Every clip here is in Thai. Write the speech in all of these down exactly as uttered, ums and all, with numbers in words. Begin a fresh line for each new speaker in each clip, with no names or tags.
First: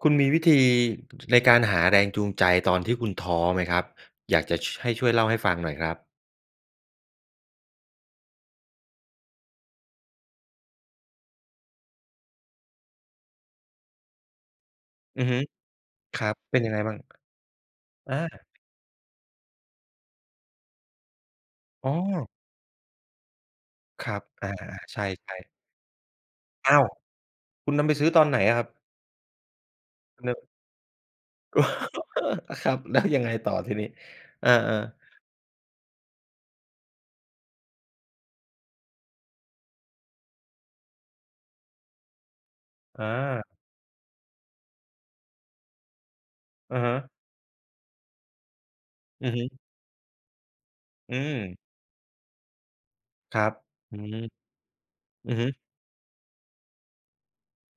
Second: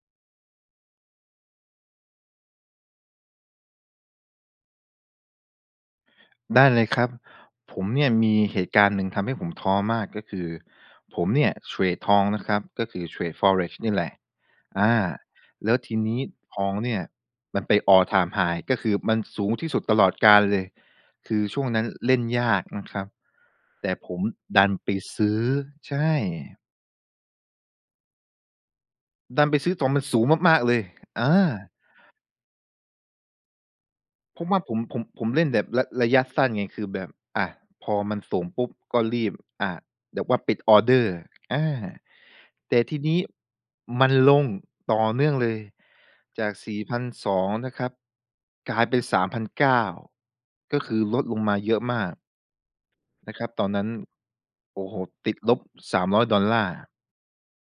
คุณมีวิธี ในการหาแรงจูงใจตอนที่คุณท้อไหมครับ? อยากจะ ช ให้ช่วยเล่าให้ฟังหน่อยครับ
ได้เลยครับ ผมเนี่ยมีเหตุการณ์หนึ่งทำให้ผมท้อมาก ก็คือผมเนี่ยเทรดทองนะครับ ก็คือเทรด Forex นี่แหละ อา
อือฮึ
แล้วทีน
ค
ี้
รับ เป
ท
็น
อ
ยั
ง
งไง
เ
ม
น
ั
ี
่
่
ง?
ยมันไป All
อา
Time High ก็คือมันสูงที่สุดตลอดกาลเลย คือช่วงนั้น
อ๋
เล่น
อ
ยากนะครับ แต่
ค
ผ
รั
ม
บ อา
ดันไป
ๆ ใช
ซื
่
้อ
ๆ
ใช่
อ้าว คุณนำไปซื้อตอนไหนอะครับ?
ดันไปซื้อตรงมันส
ห
ู
ะ
ง
เหน่อะ
มาก ๆ เลย อา
อะครับ แล้วยังไง ต่อ ทีนี้
เพรา
อ
ะว
า
่าผม
ๆ
ผม ผมเล่นแบบระ ระยะสั้นไง คือแบบ อะ พอมันสูงปุ๊บ ก็รีบ อ่า แบบว่าปิดออร์เดอร์ อา แต่ที
อ
นี้
า
มันลงต่อเนื่องเลย จาก ส
อ
ี
ะ
่
ฮ
พ
ะ
ันสอง นะครับ กลายเป็น สา
อ
ม
ือ
พ
ฮ
ั
ึ
นเก้า ก็คือ
อื
ลดลงมา
ม
เยอะมาก น
ค
ะค
ร
ร
ั
ับ
บ
ตอนนั้น
อืม
โอ้โฮ
อ
ต
ื
ิด
อฮ
ล
ึ
บ สามร้อยดอลลาร์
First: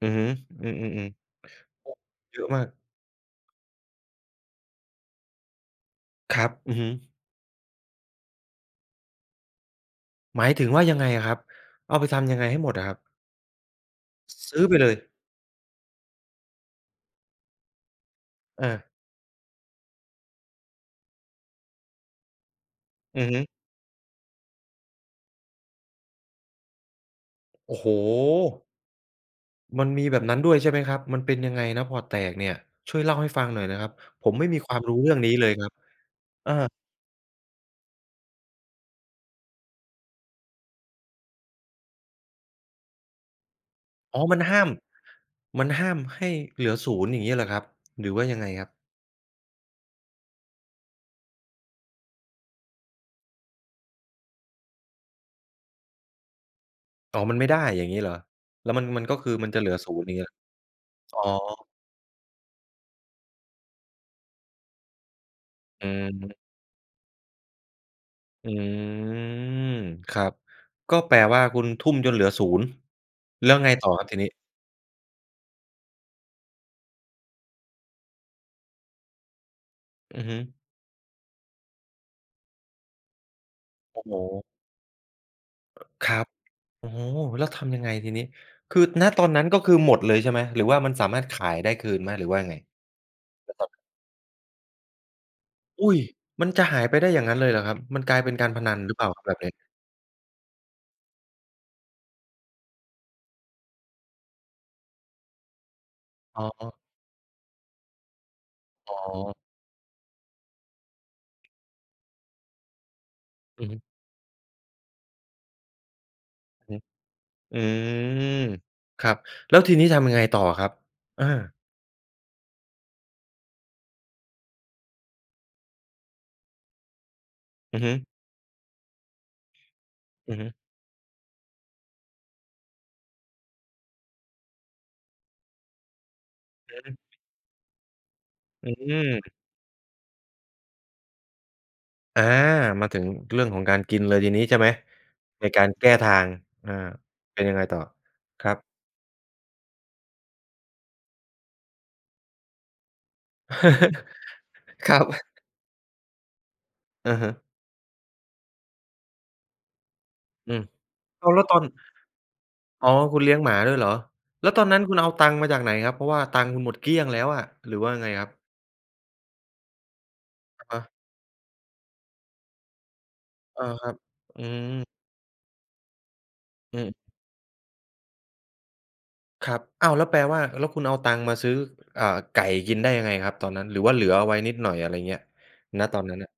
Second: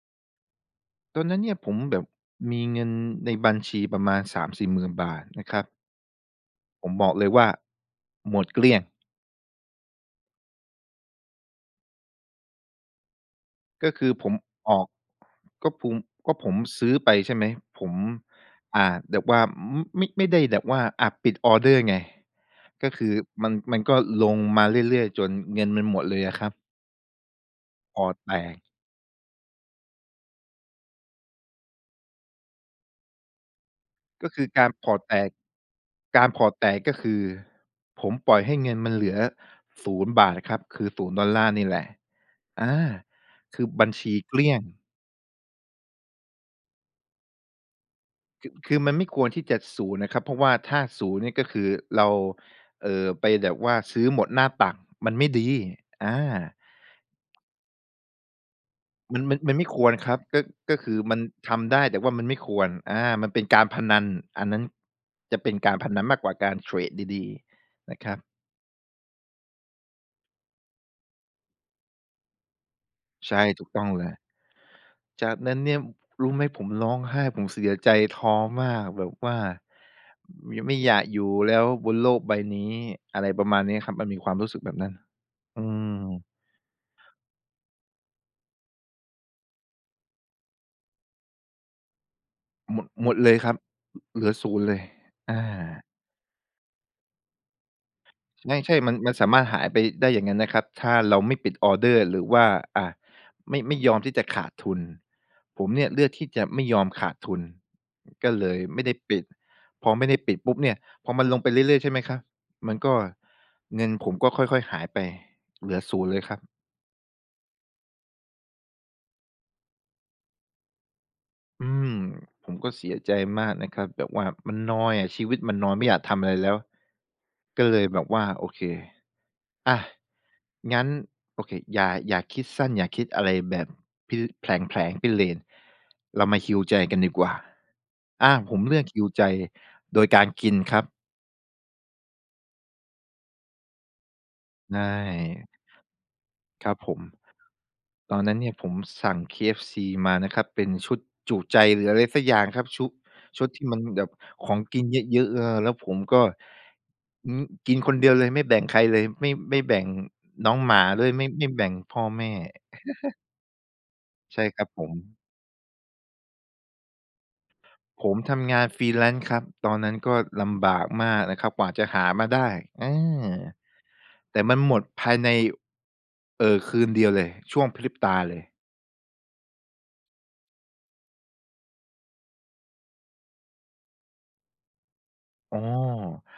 อือฮึ อือ
ตอนน
ๆ
ั้นเนี่ยผม
ๆ โอ้
แบบ
เยอะ
ม
ม
ี
าก
เงินในบัญชีประมาณ สามสี่หมื่น บาท นะครับ
ครับ อือ
ผ
ฮึ
มบอกเลยว่า หมดเกลี้ยง
หมายถึงว่ายังไงอะครับ? เอาไปทำยังไงให้หมดอะครับ?
ก็คือผม
ซื้อ
อ
ไป
อ
เ
ก
ลย
ก็พุง ก็ผมซื้อไป ใช่ไหม ผม อา
เออ
แบบว่าไม่ ไม่ได้แบบว่า อะ ปิดออร์เดอร์ไง ก็คือ
อือฮึ
มัน มันก็ลงมาเรื่อย ๆ จนเงินมันหมดเลยอะครับ
โอ้โฮ!
พอร์ตแตก
มันมีแบบนั้นด้วยใช่ไหมครับ? มันเป็นยังไงนะพอร์ตแตกเนี่ย? ช่วยเล่าให้ฟังหน่อยนะครับ
ก
ผ
็
ม
ค
ไ
ื
ม่
อ
มี
การ
ความ
พ
ร
อ
ู้
ร์ต
เรื
แ
่
ต
องน
ก
ี้เลยครับ
การพอ
อ
ร
า
์ตแตก ก็คือผมปล่อยให้เงินมันเหลือ ศูนย์บาท ครับ คือ ศูนย์ดอลลาร์ นี่แหละ อา คือบัญชี
อ๋อ
เ
ม
ก
ั
ล
น
ี
ห
้ย
้า
ง
ม มันห้ามให้เหลือ ศูนย์ อย่างงี้เหรอครับ? หรือว่ายัง
ค
ไง
ือ
ครั
ค
บ?
ือมันไม่ควรที่จะ ศูนย์ นะครับ เพราะว่าถ้า ศูนย์ นี่ ก็คือเรา เอ่อ ไปแบบว่าซื้อหมดหน้าตัก มันไม่ดี อา
อ๋อ มันไม่ได้อย่างงี้เหรอ? แล้ว มัน มัน ก็
มัน
คื
ม
อ
ัน
มั
ม
น
ัน
จะ
ไม
เห
่
ลือ
คว
ศู
ร
นย์
ค
อย
ร
่า
ั
ง
บ
เงี้ย
ก็ ก็คือม
อ
ั
๋อ
นทำได้ แต่ว่ามันไม่ควร อา มันเป็นการพนัน อันนั้นจะเป็นการ
อ
พ
ื
นันมากกว่า
ม
การเทรดดี ๆ นะครับ
อืม ครับ ก็แปลว่าคุณทุ่มจนเหลือ ศูนย์
ใช่
แล้ว
ถู
ไง
กต้อ
ต่
ง
อคร
เล
ับท
ย
ีนี้?
จากนั้นเนี่ย รู้ไหม ผมร้องไห้ ผมเสียใจ ท้อมาก แบบว่า
อือฮึ
ย ไม่อยากอยู่แล้วบนโลกใบนี้ อะไรประมาณนี้ครับ
โอ้
มัน
โ
มีควา
ฮ!
มรู้สึกแบบนั้น อืม
ครับ โอ้โฮ! แล้วทำยังไงทีนี้? คือ ณ ตอนนั้นก็คือหมดเลยใช่ไหม? หรือว่ามันสามารถขายได้คืนไหม? หรือว่ายังไง?
หมด หมดเลยค
ณ
รับ
ตอนนั้น
เหลือ ศูนย์ เลย อา
อุ๊ย! มันจะหายไปได้อย่างนั้นเลยเหรอครับ? มันกลายเป็นกา
ไม
ร
่
พ
ใช
นั
่
น
ม
ห
ั
รื
น
อเปล่
ม
า
ัน
คร
ส
ับ
า
แบ
ม
บ
ารถ
นี้?
หายไปได้อย่างงั้นนะครับ ถ้าเราไม่ปิดออร์เดอร์ หรือว่า อะ ไม่ ไม่ยอมที่จะขาดทุน ผมเนี่ยเลือกที่จ
อ
ะ
๋
ไม่ย
อ
อมขาดทุน ก็เลยไม่ได
อ
้
๋
ปิด
อ
พอไม่ได้ปิดปุ๊บเนี่ย พอมันลงไปเรื่อย ๆ ใช่ไหมครับ มันก็
อือฮึ
เงินผมก็ค่อย ๆ หายไป เหลือ ศูนย์ เลยครับ
อือ อืม ครับ แล้วทีนี้ทำยังไงต่ออะครับ? อา
อืม ผมก็เสียใจมากนะครับ แบบว่ามันนอยอะ ชีวิตมันนอย ไม่อยากทำอะไรแล้ว ก็เ
อ
ล
ือ
ย
ฮึ
แบบว่า โอเค อะ
อือฮึ
งั้น โอเค อย่า อย่าคิดสั้น อย่าคิดอะไรแบบ พิ แผลง ๆ พิเรนทร์ เรามา heal ใจกันดีกว่า อา ผม
อื
เลือก heal ใจ
ม
โดยการกินครับ
อา มาถึงเรื่องของการกินเลยทีนี้ใช่ไหม
ได
ใน
้
การแก้ทาง
ค
อ
ร
า
ับผม
เป็นยังไงต่อ
ตอนนั้น
ค
เน
ร
ี่
ั
ย
บ?
ผมสั่ง KFC มานะครับ เป็นชุดจุใจหรืออะไรสักอย่างครับ ชุ ชุดที่มันแบบของกิน
คร
เ
ับ
ยอะ ๆ เออ แล้วผมก็
อะฮ
อื
ะ
ม กินคนเดียวเลยไม่แบ่งใครเลย ไม่ ไม่แบ่งน
อ
้
ื
อง
ม
หมาด้วย ไม
อ้
่
าว แล
ไ
้
ม
ว
่
ตอ
แบ
น
่งพ่อแม่
อ๋อ คุณเลี้ยงหมาด้วยเหรอ
ใช
แ
่
ล้ว
ค
ตอ
รั
น
บ
นั้
ผ
นคุณเอา
ม
ตังค์มาจากไหนครับ เพราะว่าตังค์หมดเกลี้ยงแล้วอะ หรือว่ายัง
ผ
ไง
ม
ครับ?
ทำงาน Freelance ครับ ตอนนั้นก็ลำบ
อ
าก
ะ
มากนะครับกว่าจะหามาได้ เออ
อา ครับ
แต
อ
่
ื
มันหมด
ม
ภายใน เออ ค
อ
ืน
ืม
เดียวเลย ช่วงพริบตาเลย
ครับ อ้าว แล้วแปลว่า แล้วคุณเอาตังค์มาซื้อ อ่า ไก่กินได้ยังไงครับตอนนั้น หรือว่าเหลือเอาไว้นิดหน่อย อะไรอย่างเงี้ย
อ๋อ
ณ ตอนนั้นน่ะ?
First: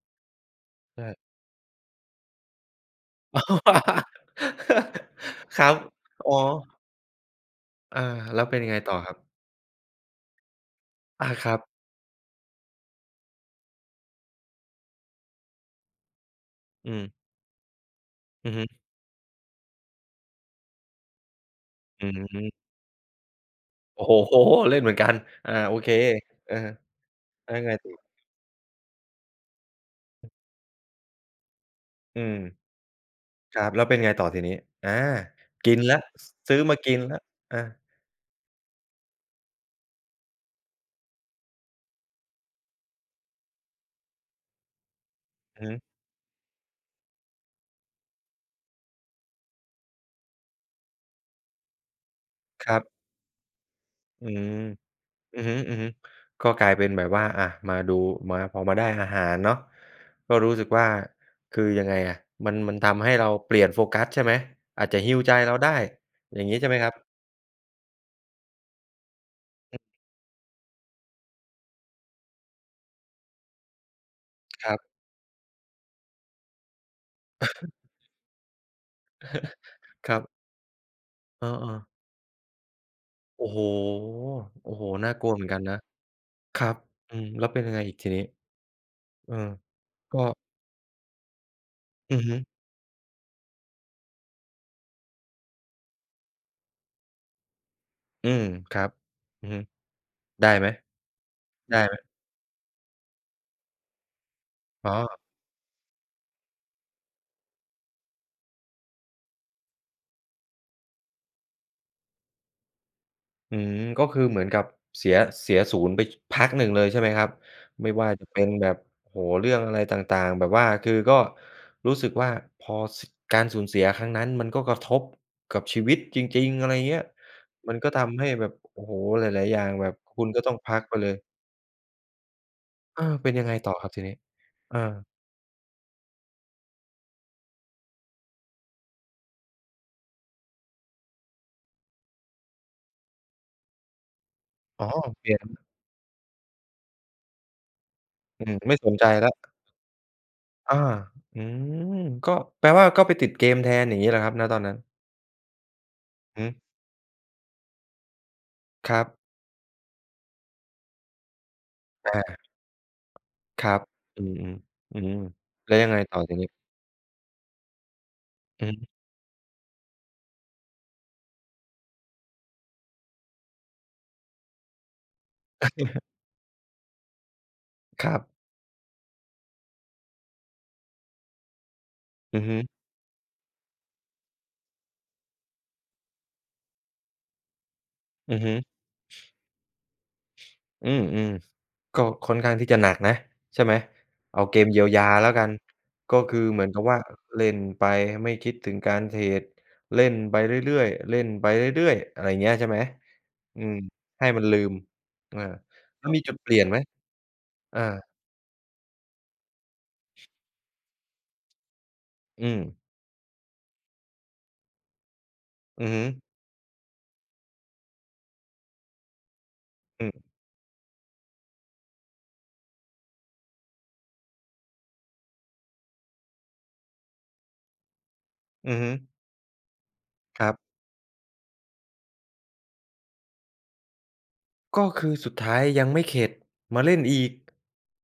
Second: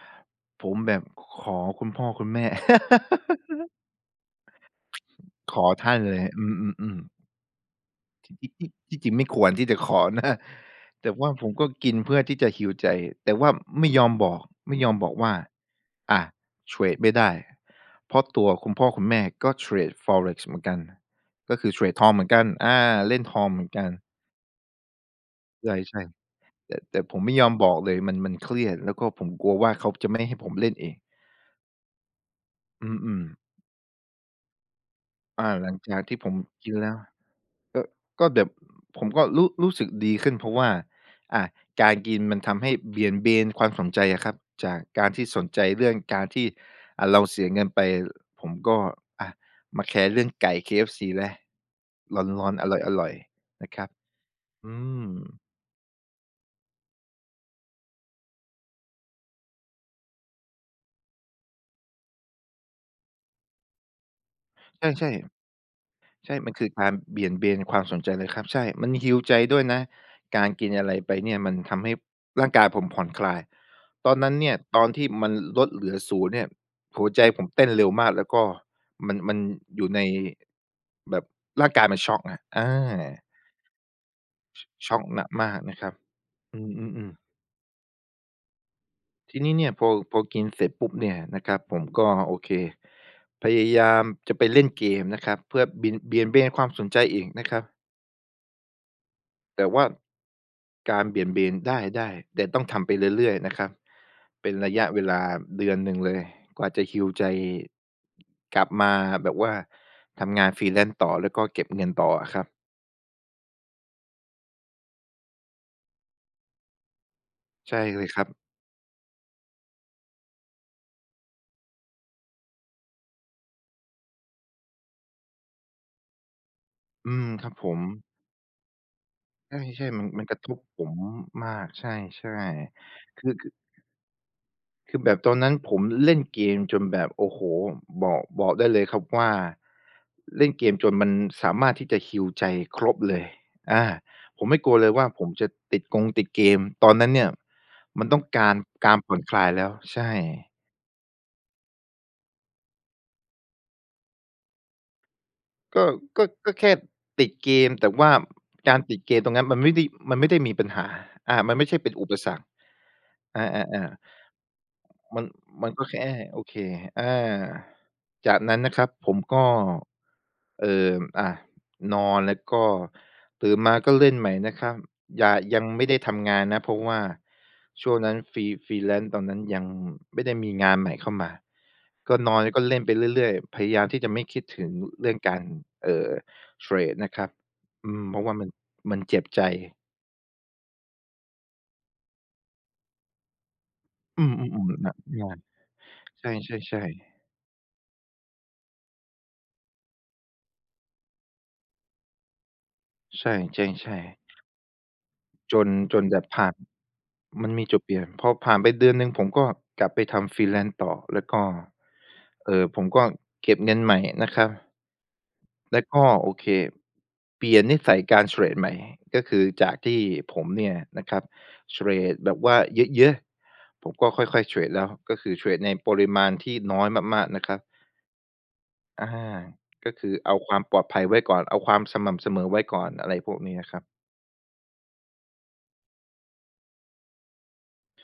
ผมแบ
ใ
บ
ช่
ขอคุณพ่อคุณแม่ ข
คร
อ
ับ
ท่านเลย
อ๋อ
อือ ๆ ๆ
อา แล้วเป็นยังไง
ท
ต่
ี
อ
่จร
ค
ิ
ร
ง
ับ?
ไม่ควรที่จะขอนะ แต่ว
อ
่
า
าผ
คร
ม
ั
ก็
บ
กินเพื่อที่จะ heal ใจ แต่ว่าไม่ยอมบอก ไม่ยอมบอกว่า อะ เทร
อื
ดไ
ม
ม่ได้ เพราะตั
อื
ว
อฮ
ค
ึ
ุณพ่อคุณแม่ก็เทรด Forex เหมือนกัน ก็คือเทรดท
อื
องเหมือนกัน
ม
อา เล่นทองเหมือนกัน
โอ้โฮ เล่นเหมือนกัน อา
ใ
โอเค
ช่
เออ
ๆ แต่ แต่ผมไม่ยอ
แล้
ม
ว
บ
ไง
อก
ต
เ
่
ลย
อ?
มัน มันเครียด แล้วก็ผมกลัวว่าเขาจะไม่
อืม
ให้ผมเล่นเอง
อือ
อือ ๆ
ครับ แล้วเป็นไงต่อทีนี้? อา
อา ห
ก
ลั
ิ
ง
นแ
จ
ล้
า
ว
กที่ผ
ซ
ม
ซื้อ
กิ
ม
น
า
แล
ก
้
ิ
ว
นแล้ว อา
ก็ ก็แบบ ผมก็รู้ รู้สึกดีขึ้น เพราะว่า อ่า การกินมันทำให้เบี่ยงเบนความสนใจอะครับ จากการที่สนใ
อ
จ
ือฮึ
เรื่องการที่ อะ เราเสียเงินไป ผมก็ อะ มาแคร์เรื่องไก่เคเอฟซีแล้ว ร้อน ๆ
ครับ
อร่อย ๆ นะครับ
อืม
อืม
อือฮึ ๆ ก็กลายเป็นแบบว่า อะ มาดู มา พอมาได้อาหารเนาะ ก็รู้สึกว่า คือยังไงอะ มัน มันทำให้เราเปลี่ยนโฟกัส ใช่ไหม? อ
ใช
าจจะ
่
heal ใจเราได้
ๆ ใช่
อย่าง
มั
ง
น
ี้
ค
ใ
ื
ช่
อ
ไหม
ก
ค
า
รั
ร
บ?
เบี่ยงเบนความสนใจเลยครับ ใช่ มัน heal ใจด้วยน
อือ
ะ การกินอะไรไปเนี่ยมันทำให้ร่างกายผมผ่อนคลาย ตอนนั้นเนี่ย
ครั
ต
บ
อนที่มันลดเหลือ ศูนย์ เนี่ยหัวใจผ
อ
ม
ะ
เ
ฮ
ต้
ะ
นเร็วมาก แล้วก็มัน มันอยู่ใน
ครับ
แบบ
เออ
ร่างกาย
ๆ
มันช็อกอะ อา
โอ้โฮ
ช
โอ้โฮ
ช็อก
น่า
หน
กล
ัก
ัวเหมื
ม
อน
า
กั
ก
น
น
นะ
ะครับ อ
ค
ื
รับ
ม
อื
ๆ ๆ
ม แล้วเป็นยังไงอีกทีนี้? เอ
ท
อ
ีนี้เนี่ย พอ
ก
พ
็
อกินเสร็จปุ๊บเนี่ยนะครับ ผมก็
อือฮ
โอ
ึ
เค พยายามจะไปเล่นเกมนะครับ เพื่อบิ่น เบี่ยงเบนความสนใจอีกนะครับ
อืม ครับ อือฮึ
แต่ว่า
ได้ไหม?
การเบี่ยงเบน ไ
ไ
ด
ด้ไหม?
้ ๆ แต่ต้องทำไปเรื่อย ๆ นะครับ เป็นระย
อ
ะ
๋
เวล
อ
าเดือนหนึ่งเลย กว่าจะ heal ใจ กลับมาแบบว่าทำงาน freelance ต่อ แล้วก็เก็บเงินต่ออะครับ
อืม ก็คือเหมือนกับเสีย เสียศูนย์ไป ช พักหนึ่งเลยใช่ไหมครับ
ใช่
ไม่
เล
ว
ย
่า
คร
จ
ั
ะ
บ
เป็นแบบ โอ้โฮ เรื่องอะไรต่าง ๆ แบบว่าคือก็รู้สึกว่า พอ ส การสูญเสียครั้งนั้นมันก็กระทบกับชีวิตจริง ๆ อะไรเงี้ย
อืม ครับผ
มัน
ม
ก็ทำให้แบบ โอ้โฮ หลาย
ใ
ๆ อย่าง
ช
แ
่
บบ
ๆ มัน
ค
ม
ุ
ัน
ณ
กร
ก็
ะท
ต้อง
บ
พั
ผ
กไ
ม
ปเลย
มาก ใช่
อา
ๆ ค
เ
ื
ป
อ
็นยั
คื
งไ
อ
งต่อครับ ทีนี้? เออ
คือแบบตอนนั้นผมเล่นเกมจนแบบ โอ้โฮ บอก บอกได้เลยครับว่า เล่นเกมจนมันสามารถที่จะ heal ใจครบเลย อา ผมไม่กลัว
อ๋
เ
อ
ลยว่า ผ
เก
มจะ
ม
ติดกงติดเกม ตอนนั้นเนี่ยมันต้องก
อื
าร
อ ไม่
ก
ส
า
น
ร
ใจ
ผ่อน
แล้
ค
ว
ลายแล้ว ใช่
อา อืม ก็ แปลว่า ก็ไปติดเกมแทน อย่างงี้เหรอครับ? ณ ตอนนั้น
ก็ ก็
อือฮ
ก็
ึ
แค่ติดเกม แต่ว่า การ
ค
ติ
ร
ด
ั
เก
บ
มตรงนั้น มันไม่ได้ มันไม่ได้มีปัญหา อา มันไม่ใช่เป็นอุ
อ
ปสร
า
รค อ
ครับ
า ๆ ๆ
อืม ๆ อืม
มัน มั
แล
น
้ว
ก็
ยัง
แ
ไ
ค
ง
่
ต่อที
โอ
นี้?
เค อา จากนั้น
อื
น
อ
ะค
ฮ
รั
ึ
บผมก็ เอ่อ อะ นอนแล้วก็ตื่นมาก็เล่นใหม่นะครับ หย่า ยังไม่ได้ทำงานนะ เพราะว่าช่วง
ค
นั
ร
้น
ับ
free freelance ตอนนั้นยังไม่ได้มีงานใหม่เข้ามา ก็น
อ
อ
ื
น
อ
แล้
ฮ
วก็
ึ
เล่นไปเรื่อย ๆ พยายามที่จะไม่คิดถึงเรื่องการ เอ่อ เทรดนะครับ อืม เพราะว่
อ
า
ือ
มั
ฮ
น
ึ
มันเจ็บใจ
อืม ๆ ก็ค่อนข้างที่จะหนักนะ ใช่ไหม?
อือ
เอาเกม
ๆ ๆ แบ
เยี
บ
ย
น
ว
ะ
ยา
หน
แล้
ั
ว
ก
กัน ก็
ใ
คือเหมือน
ช
กับ
่
ว่
ๆ
า
ๆ
เล่นไป ไม่คิดถึงการเทรด เล่นไปเรื่อย ๆ เล่นไปเรื่อย ๆ อะไรอย่างเงี้ย ใช่ไหม?
ใช่
อ
จ
ื
ริง
ม
ใช่
ให้มันลืม เออ
จน จ
แล
น
้ว
แบ
มี
บ
จุด
ผ
เ
่
ป
า
ล
น
ี่ยนไหม?
มันมีจ
อ
ุดเปล
า
ี่ยน พอผ่านไปเดือนหนึ่งผมก็กลับไปทำ Freelance ต่อ แล้วก็
อื
เอ่อ
ม
ผมก็เก็บเงินใหม่นะครับ แล้
อื
ว
อ
ก
ฮึ
็ โอเค เปลี่ยนนิสัยการเทรดใหม่ ก็คือจากที่
อืม
ผมเนี่ยนะครับเทรดแบบว่าเยอะ ๆ ผมก็ค่อย ๆ เทรดแล้ว ก็คือเทรดในปริมาณที่น้อยมาก ๆ นะครับ
อือฮึ
อา ก็คือเอา
คร
ค
ั
ว
บ
ามปลอดภัยไว้ก่อน เอาความสม่ำเสมอไว้ก่อน อะไรพวกนี้นะครับ
ก็คือสุดท้ายยังไม่เข็ด มาเล่นอีก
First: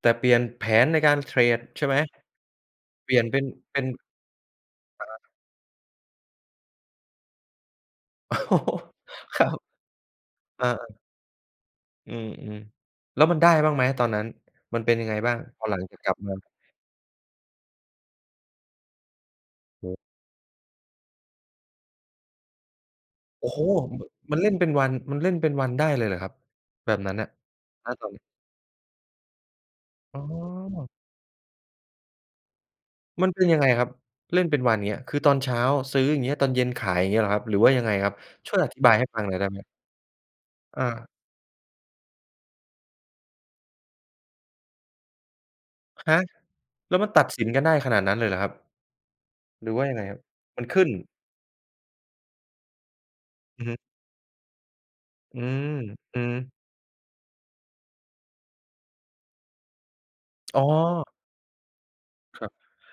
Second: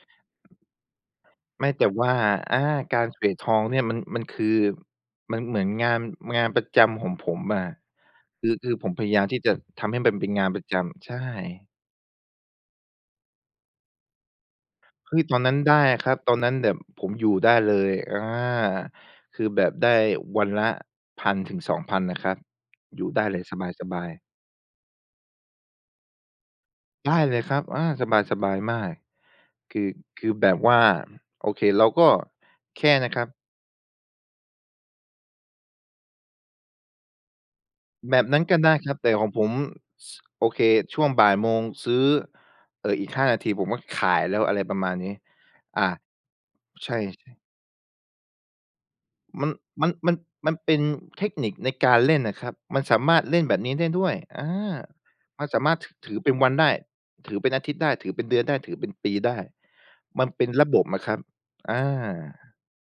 แต่เปลี่ยนแผนในการเทรด
ไม่
ใ
แ
ช
ต่
่ไหม?
ว่า อา กา
เ
ร
ปล
เ
ี
ท
่ยน
ร
เ
ด
ป็
ท
น
องเน
เป
ี
็
่ย
น
มัน มันคือ
อะฮะ
มันเหมือนงาน อือ งานประจำของผมอะ คือ คือผมพยายามที
ค
่
รั
จะ
บ
ทำให้มันเป็นงานปร
อ
ะ
า
จ
ๆ
ำ ใช่
อืม ๆ แล้วมันได้บ้างไหมอะตอนนั้น? มันเป็นยัง
เฮ
ไง
้ย
บ้
ต
า
อ
ง?
นนั้น
พอ
ได
หลั
้
งจ
อ
าก
ะค
ก
ร
ล
ั
ั
บ
บม
ตอ
า
นนั้นแบบผมอยู่ได้เลย อา คือแบบได้วันละ พันถึงสองพัน นะครับ อยู่ได้เลย
โอ้
ส
โฮ ม
บาย ๆ
มันเล่นเป็นวัน มันเล่นเป็นวันได้เลยเหรอครับ? แบบ
ไ
น
ด
ั้น
้
น่ะ
เลยครับ อา
ณ
ส
ตอนนั้น
บาย ๆ มาก คือ
อ๋
คือแบบว่า
อ
โอเค เราก็ แค่นะครั
มั
บ
นเป็นยังไงครับ? เล่นเป็นวัน อย่างเงี้ย คือตอนเช้าซื้อ อย่างเงี้ย ตอนเย็นขาย อย่างเงี้ยเหรอครับ? หรือว่ายังไงครับ?
แบบนั้น
ช่
ก
ว
็
ยอ
ได้
ธิ
ค
บา
รั
ย
บ
ให้
แต่
ฟั
ข
ง
อ
หน
ง
่อยไ
ผ
ด้
ม
ไหม?
ส โอเค
อ
ช่ว
า
งบ่ายโมงซื้อ เอ่อ อีก ห้า นาที ผมก็ขายแล้ว อะไรประมาณนี้ อา
ฮะ?
ใช
แล้วมันตัด
่ ๆ
สินกันได้ขนาดนั้นเลยเหรอครับ?
มัน
หรือว่
ม
า
ัน
ยังไง
ม
ค
ั
ร
น
ับ?
มัน
มัน
เป็
ข
น
ึ้น
เทคนิคในการเล่นน่ะครับ มันสามารถเล่นแบ
อ
บ
ือ
นี
ฮ
้
ึ
ได้ด้วย อา
อื
มันสา
ม
มารถ ถ ถื
อ
อ
ื
เป็
อ
นวันได้ ถือเป็นอาทิตย์ได้ ถือเป็นเดือนได้ ถือเป็นปีได้ มันเป็น
อ๋
ระบบอะ
อ
ครับ อา
ครับ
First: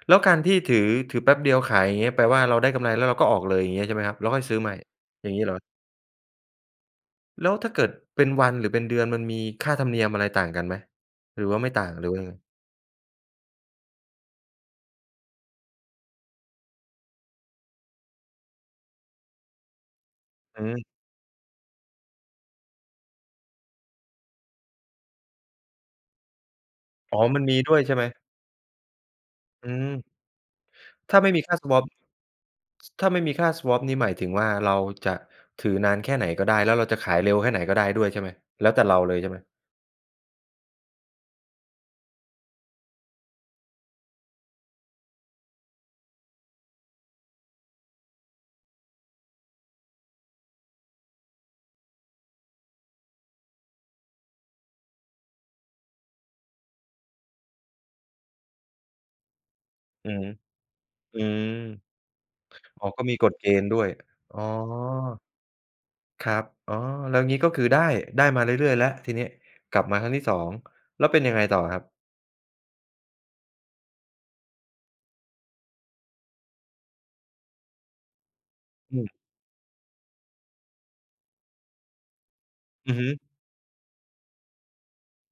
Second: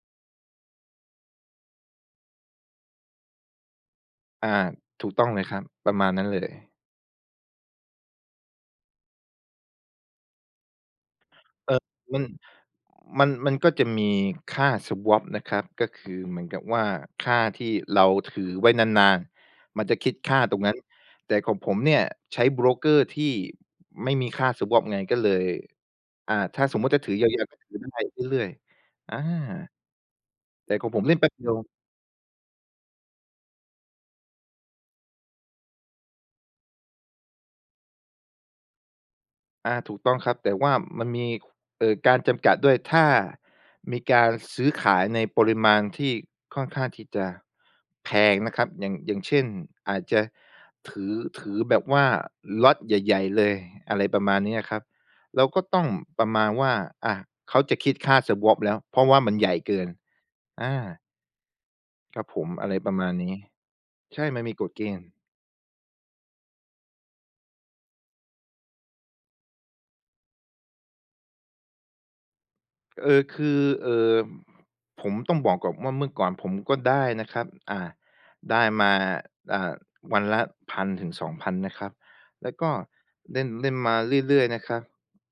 แล้วการที่ถือ ถือแป๊บเดียวขาย อย่างเงี้ย แปลว่า เราได้กำไรแล้วเราก็ออกเลย อย่างเงี้ยใช่ไหมครับ? แล้วค่อ
อ
ย
า
ซื้อใหม่
ถูกต้
อ
อ
ย่
ง
าง
เ
ง
ล
ี้
ย
เ
ค
หร
รั
อ?
บ ประมาณนั้นเลย
แล้วถ้าเกิดเป็นวัน หรือเป็นเดือน มันมีค่าธรรมเนียมอะไรต่างกันไหม? หรือว่าไม
เ
่
อ่อ
ต่าง หรือว
ม
่า
ัน
ไง?
มัน มันก็จะมีค่า swap นะครับ ก็คือเหมือนกับว่า ค่าที่เราถือไว้นาน ๆ มันจะคิดค่าตร
อ
ง
ื
นั้น
อ
แต่ของผมเนี่ย ใช้โบรกเกอร์ที่ไม่มีค่า swap ไง ก็เลย อ่า ถ้าสมมุติจะถื
อ
อ
๋อ
ยา
มัน
ว ๆ
ม
ก็
ี
ถ
ด
ื
้
อ
วย
ได
ใช่
้
ไหม?
เรื่อย ๆ อา
อืม
แต่ของผมเ
ถ
ล่
้
น
า
แป
ไม
๊
่
บ
ม
เ
ี
ดี
ค
ย
่า
ว
swap ถ้าไม่มีค่า swap นี่หมายถึงว่า เราจะถือนานแค่ไหนก็ได้ แล้วเราจะขายเร็วแค่ไหนก็ได้ด้วยใช่ไหม? แล้วแต่เราเลยใช่ไหม?
อา ถูกต้องครับ แต่ว่ามันมี เอ่อ การจำกัดด้วย ถ้ามีการซื้อขายในปริมาณที่ค่อนข้างที่จะแพงนะครับ อย่าง อย่างเช่น อาจจะถือ ถือแบบว่าล็อตใหญ่ ๆ เลย อะไรประมาณเนี้ยครับ เราก็ต้องประมาณว่า อะ เขาจะคิดค่า swap แล้ว เพราะว่ามันใหญ่เกิน
อือฮึ
อา
อือ
ครับผม อะไร
อ๋อ
ประ
ก
ม
็
า
ม
ณ
ี
น
ก
ี้
ฎเกณฑ์ด้วย
ใช่
อ๋
ม
อ
ันมีกฎเกณฑ์
ครับ อ๋อ แล้วงี้ก็คือได้ ได้มาเรื่อย ๆ แล้ว ทีนี้กลับมาครั้งที่ สอง แล้วเป็นยังไงต่อครับ?
เออ คือ เอ่อ ผมต้องบอกก่อนว่า เมื่อก่อนผมก็ได้นะครับ อ่า ได้มา
อืม
อ่า วันละ พันถึงสองพัน นะครับ แล้วก็
อือฮึ
เล่น เล่นมาเรื่อย ๆ นะครับ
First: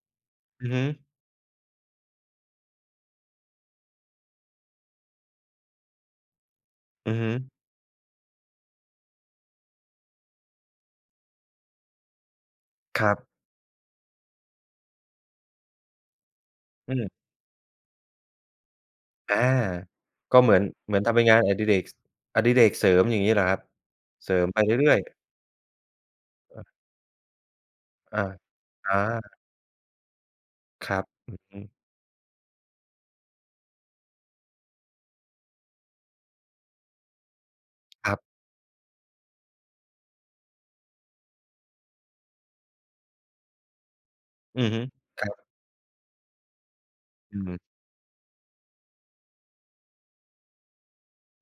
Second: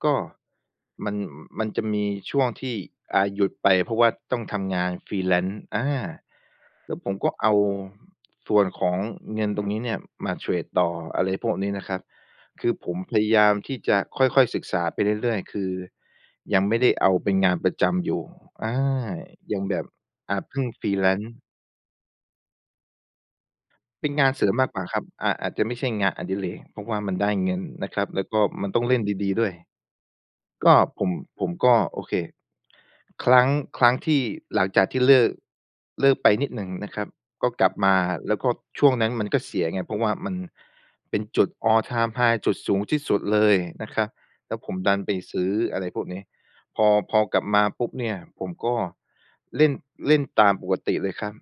ก็
อือฮึ
มัน มันจะมีช่วงที่ อ่า หยุดไป เพราะว่าต้องทำงาน freelance อา แล้วผ
อื
ม
อฮ
ก
ึ
็เอาส่วนของเงินตรงนี้เนี่ยมาเทรดต่อ อะไรพวกนี้นะครับ คือผม
ครั
พ
บ
ยายามที่จะค่อย ๆ ศึกษาไปเรื่อย ๆ คือยังไม่ได
อ
้
ื
เอ
ม
าเป็นงานประจำอยู่ อา
อา
ยังแบบ อ
ก
่า
็เห
เ
ม
พ
ือ
ิ่
น
ง
เหมือนทำเป็น
freelance
งานอดิเรก ส อดิเรกเสริม อย่างงี้เหรอครับ?
เป็นงา
เส
น
ริ
เสร
ม
ิม
ไป
มาก
เ
กว่า
รื่
ค
อ
ร
ย
ับ
ๆ
อ่า อาจจะไม่ใช่งานอดิเรก
อา
เพราะว่ามันได้เงินนะครับ
อ
แล
า
้วก็มันต้อง
อ
เล่นดี
า
ๆ ด้วย ก็
คร
ผ
ับ
ม
อือ
ผม
ฮึ
ก็ โอเค ครั้ง ครั้งที่ หลังจากที่เลิก เลิกไปนิดหนึ่งนะครับ ก็กลับมา
ครับ
แล้วก็ช่วงนั้นมันก็เสียไง เพราะว่ามันเป็นจุด All Time High จุดสูงที่สุดเลยนะครับ แล้
อ
ว
ื
ผ
อ
ม
ฮึ
ดันไป
ครั
ซ
บ
ื้อ อะไรพวกนี้ พอ พอ
อ
ก
ื
ลับม
ม
าปุ๊บเนี่ย ผมก็เล่น เล่นตามปกติเลยครับ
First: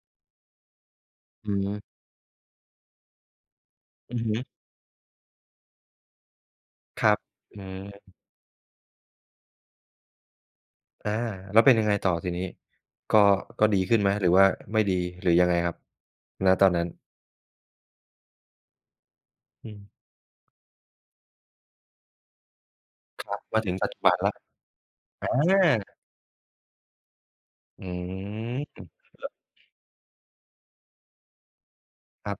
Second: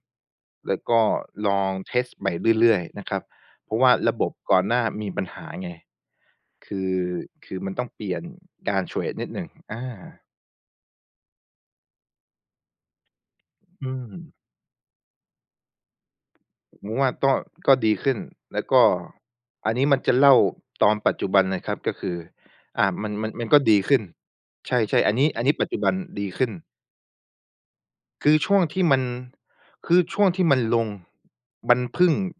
แล้วก็
อื
ลอง
ม
เทสต์ใหม่เรื่อย ๆ นะครับ เพราะว่าร
อ
ะ
ือ
บ
ฮ
บ
ึ
ก่อนหน้ามีปัญหาไง คือ
ครับ
คื
อื
อมันต้องเปล
ม
ี่ยนการเทรดนิดหนึ่ง อา
อา แล้วเป็นยังไงต่อทีนี้ ก็ ก็ดี
อื
ขึ้นไหม? หรื
ม
อว่าไม่ดี หรือยังไงครับ ณ ตอนนั้
ผ
น?
มว่าก็ ก็ดีขึ้น แล้วก็
อ
อ
ื
ันนี้
ม
มันจะเล่าตอนปัจจุบันนะครับ ก็คือ อ่า มัน
ค
มัน
รับ
มันก
ม
็
าถึ
ด
ง
ี
ปั
ข
จจ
ึ้
ุ
น
บันแล้ว
ใช่ ๆ อันน
อ
ี้ อันนี้ปัจจุ
า
บันดีขึ้น
อื
คือช่วงท
ม
ี่มัน
[unintelligible]
คือช่วงที่มันลง มันพึ่ง
ครับ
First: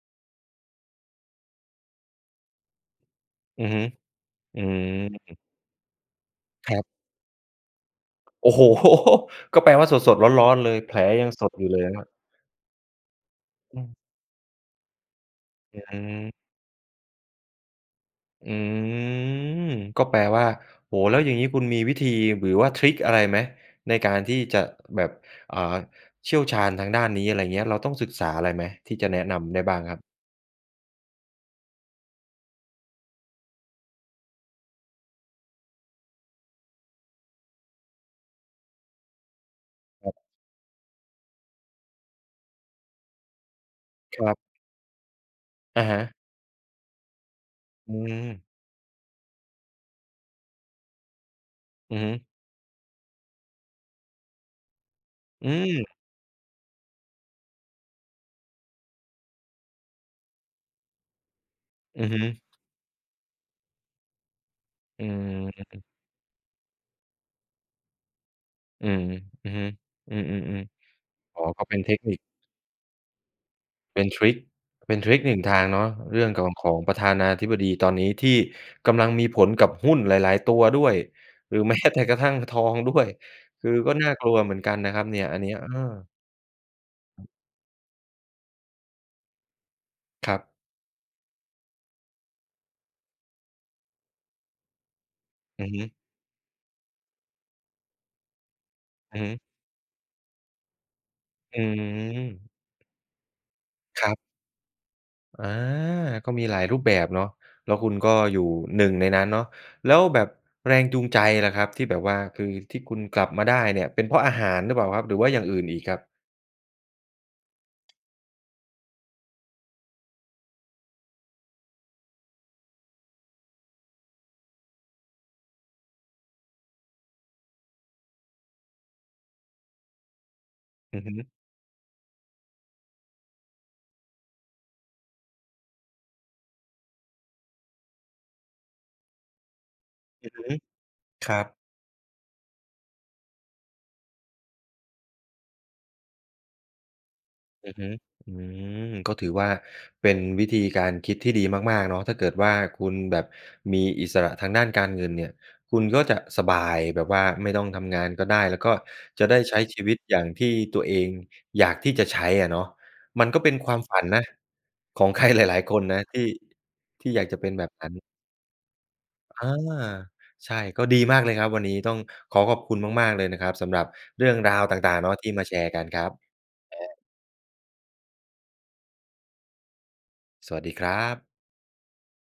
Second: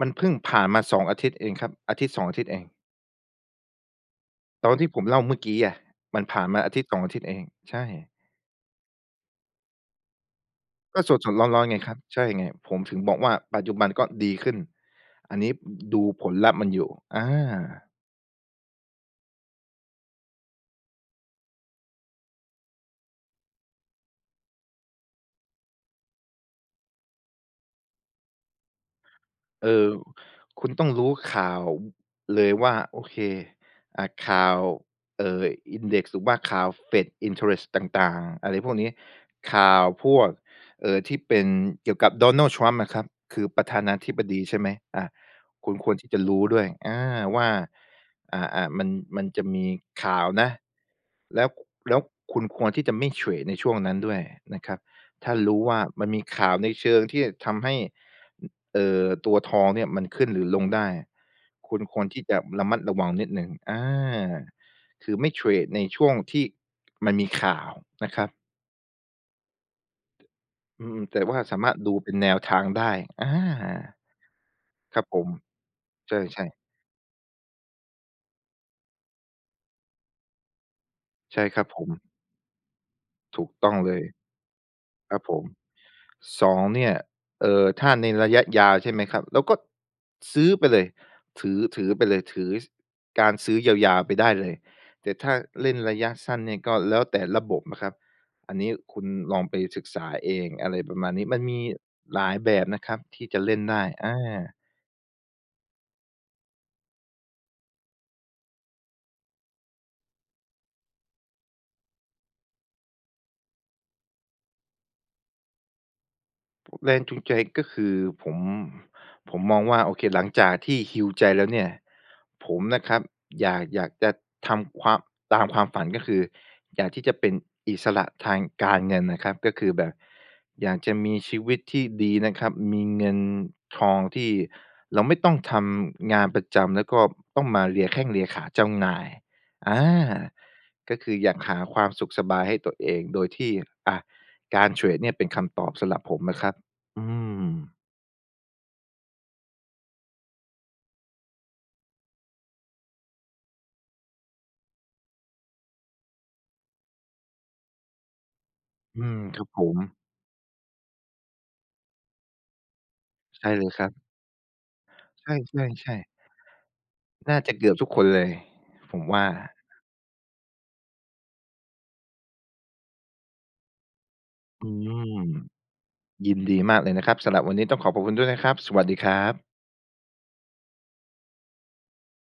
มันพึ่งผ่านมา สอง อาทิตย์เองครับ อาทิตย์สอง อาทิตย์เอง
อือฮึ อื
ตอนที่ผมเล่าเมื่
อ
อกี้อะ มันผ่านมา อ
ค
า
ร
ทิ
ั
ต
บ
ย์สอง อาทิตย์เอง ใช่
โอ้โฮ ก็แปลว่า สด ๆ ร้อน ๆ เลย แผ
ก
ล
็สด
ยัง
ๆ ร
ส
้
ดอ
อ
ย
น
ู่
ๆ ไ
เ
ง
ลย
ครั
เ
บ
นี่ย
ใช่ไง ผมถึงบอกว่าปัจจุ
อื
บัน
ม
ก็ดีขึ้น อันนี้
อ อื
ดูผ
ม
ลลัพธ์มันอยู่ อา
อืม ก็แปลว่า โอ้โฮ แล้วอย่างนี้คุณมีวิธี หรือว่าทริกอะไรไหม? ในการที่จะแบบ อ่า เชี่ยวชาญทางด้านนี้ อะไรอย่างเงี้ย เราต้องศึกษาอะไรไหม ที่จะแนะนำได้
เอ
บ้
่
าง
อ
ครับ?
คุณต้องรู้ข่าว เลยว่า โอเค อ่า ข่าว เอ่อ Index หรือว่าข่าว FED Interest ต่าง ๆ อะไรพวกนี้ ข่าว
ค
พ
รับ
วก เอ่อ ที่เป็นเกี่ยวกับ Donald Trump นะครับ คือประธานาธิบ
ครั
ด
บ
ีใช่ไหม? อ่า คุณ
อะ
คว
ฮ
รที่
ะ
จะรู้ด้วย อา ว่า
อื
อ่
ม
า ๆ มัน มันจะมีข่าวนะ แล้ว แล
อื
้
อ
ว
ฮึ
คุณควรที่จะไม่เทรดในช่วงนั้นด้วยนะครับ ถ้า
อ
รู้ว่า
ืม
มันมีข่าวในเชิงที่ทำให้ เอ่อ ตัวทองเนี่ยมันขึ้นหรือลงได้ คุณค
อื
วร
อฮ
ที
ึ
่จะระมัดระวังนิดหนึ่ง อา
อื
คือไม่เทรดใน
ม
ช่วงที่มันมีข่าวนะครับ
อืม อือฮึ อือ
อื
ๆ
ม แต่ว
ๆ อ
่า
๋อ
สา
ก็
มา
เ
ร
ป็
ถ
นเ
ด
ท
ู
ค
เป
น
็
ิ
น
ค
แนวทางได้ อา
เป็นทริก เป็
ค
น
รับ
ทริ
ผ
ก ห
ม
นึ่ง ทางเนาะ
ใ
เรื่อง
ช
ข
่
อง
ๆ
ของประธานาธิบดีตอนนี้ที่กำลังมีผลกับหุ้นหลาย ๆ ตัวด้วย
ใช่
หร
ค
ื
รั
อ
บ
แม
ผ
้แต่
ม
กระทั่งทองด้วย
ถูก
ค
ต
ื
้อ
อ
ง
ก
เ
็
ลย
น่ากลัวเหมือนกันนะครับ
ค
เ
ร
นี
ับ
่ย
ผ
อัน
ม
เนี้ย เออ
สอง เนี่ย เอ่อ ถ้าในระยะยาวใช่ไหมครับ เราก็
คร
ซ
ับ
ื้อไปเลย ถือ ถือไปเลย ถือ ซ การซื้อยาว ๆ ไปได้เลย แต่ถ้า
อื
เล
อ
่
ฮ
น
ึ
ระยะสั้นเนี่ย ก็แล้วแต่ระบบนะครับ อันนี้คุณ
อือฮึ
ลองไปศึกษาเอง อะไรประมาณนี้ มันม
อื
ีหลาย
ม
แบบนะครับที่จะเล่นได้
ค
อ
รั
า
บ อา ก็มีหลายรูปแบบเนาะ แล้วคุณก็อยู่ หนึ่ง ในนั้นเนาะ แล้วแบบแรงจูงใจล่ะครับที่แบบว่า คือที่คุณกลับมาได้เนี่ย เป็นเพราะอาหารหรือเปล่าครับ หรือว่าอย่างอื่นอีกครับ?
แรงจูงใจก็คือ ผม ผมมองว่า โอเค หลังจากที่ heal ใจแล้วเนี่ย ผมนะครับ อยาก อยากจะทำ ความ ตามความฝัน ก็คืออยากที่จะเป็นอิสระทางการเงินนะครับ ก็คือแบบอยากจะ
อือ
ม
ฮ
ี
ึ
ชีวิตที่ดีนะครับ มีเงินทองที่เราไม่ต้องทำงานประจำ แล้วก็ต้องมาเลียแข้งเลียขาเจ้านาย อา
อือฮึ
ก็คืออ
ค
ย
ร
าก
ั
ห
บ
าความสุขสบายให้ตัวเอง โดยที่ อ่า การเทรดเนี่ยเป็นคำตอบสำหรับผมนะครับ อื
อื
ม
อฮึ อืม ก็ถือว่าเป็นวิธีการคิดที่ดีมาก ๆ เนาะ ถ้าเกิดว่าคุณแบบมีอิสระทางด้านการเงินเนี่ย คุณก็จะสบายแบบว่าไม่ต้องทำงานก็ได้ แล้วก็
อืม
จะได
ค
้
รับ
ใช
ผ
้ช
ม
ีวิตอย่างที่ตัวเองอยากที่จะใช้อะเนาะ มันก็
ใช
เ
่
ป็น
เล
ค
ย
วา
ค
ม
รั
ฝ
บ
ันนะ ของใค
ใ
รหลาย ๆ คน
ช
น
่
ะ
ๆ ๆ
ที่ ที่อยาก
น่
จะ
า
เป
จ
็
ะ
นแ
เ
บ
กื
บ
อบ
น
ทุ
ั้
ก
น
คนเลย ผมว่า
อา ใช่ ก็ดีมากเลยครับวันนี้ ต้องขอขอบคุณมาก ๆ เลยนะครับสำหรับเรื่องรา
อ
ว
ื
ต่าง ๆ เ
ม
นาะ ที่มาแชร์กันครับ
ยินดีมาก
อ
เลย
า
นะครับ สำหรับวันนี้ต้องขอบพระคุณด้วยนะครับ สวัสดีครับ
สวัสดีครับ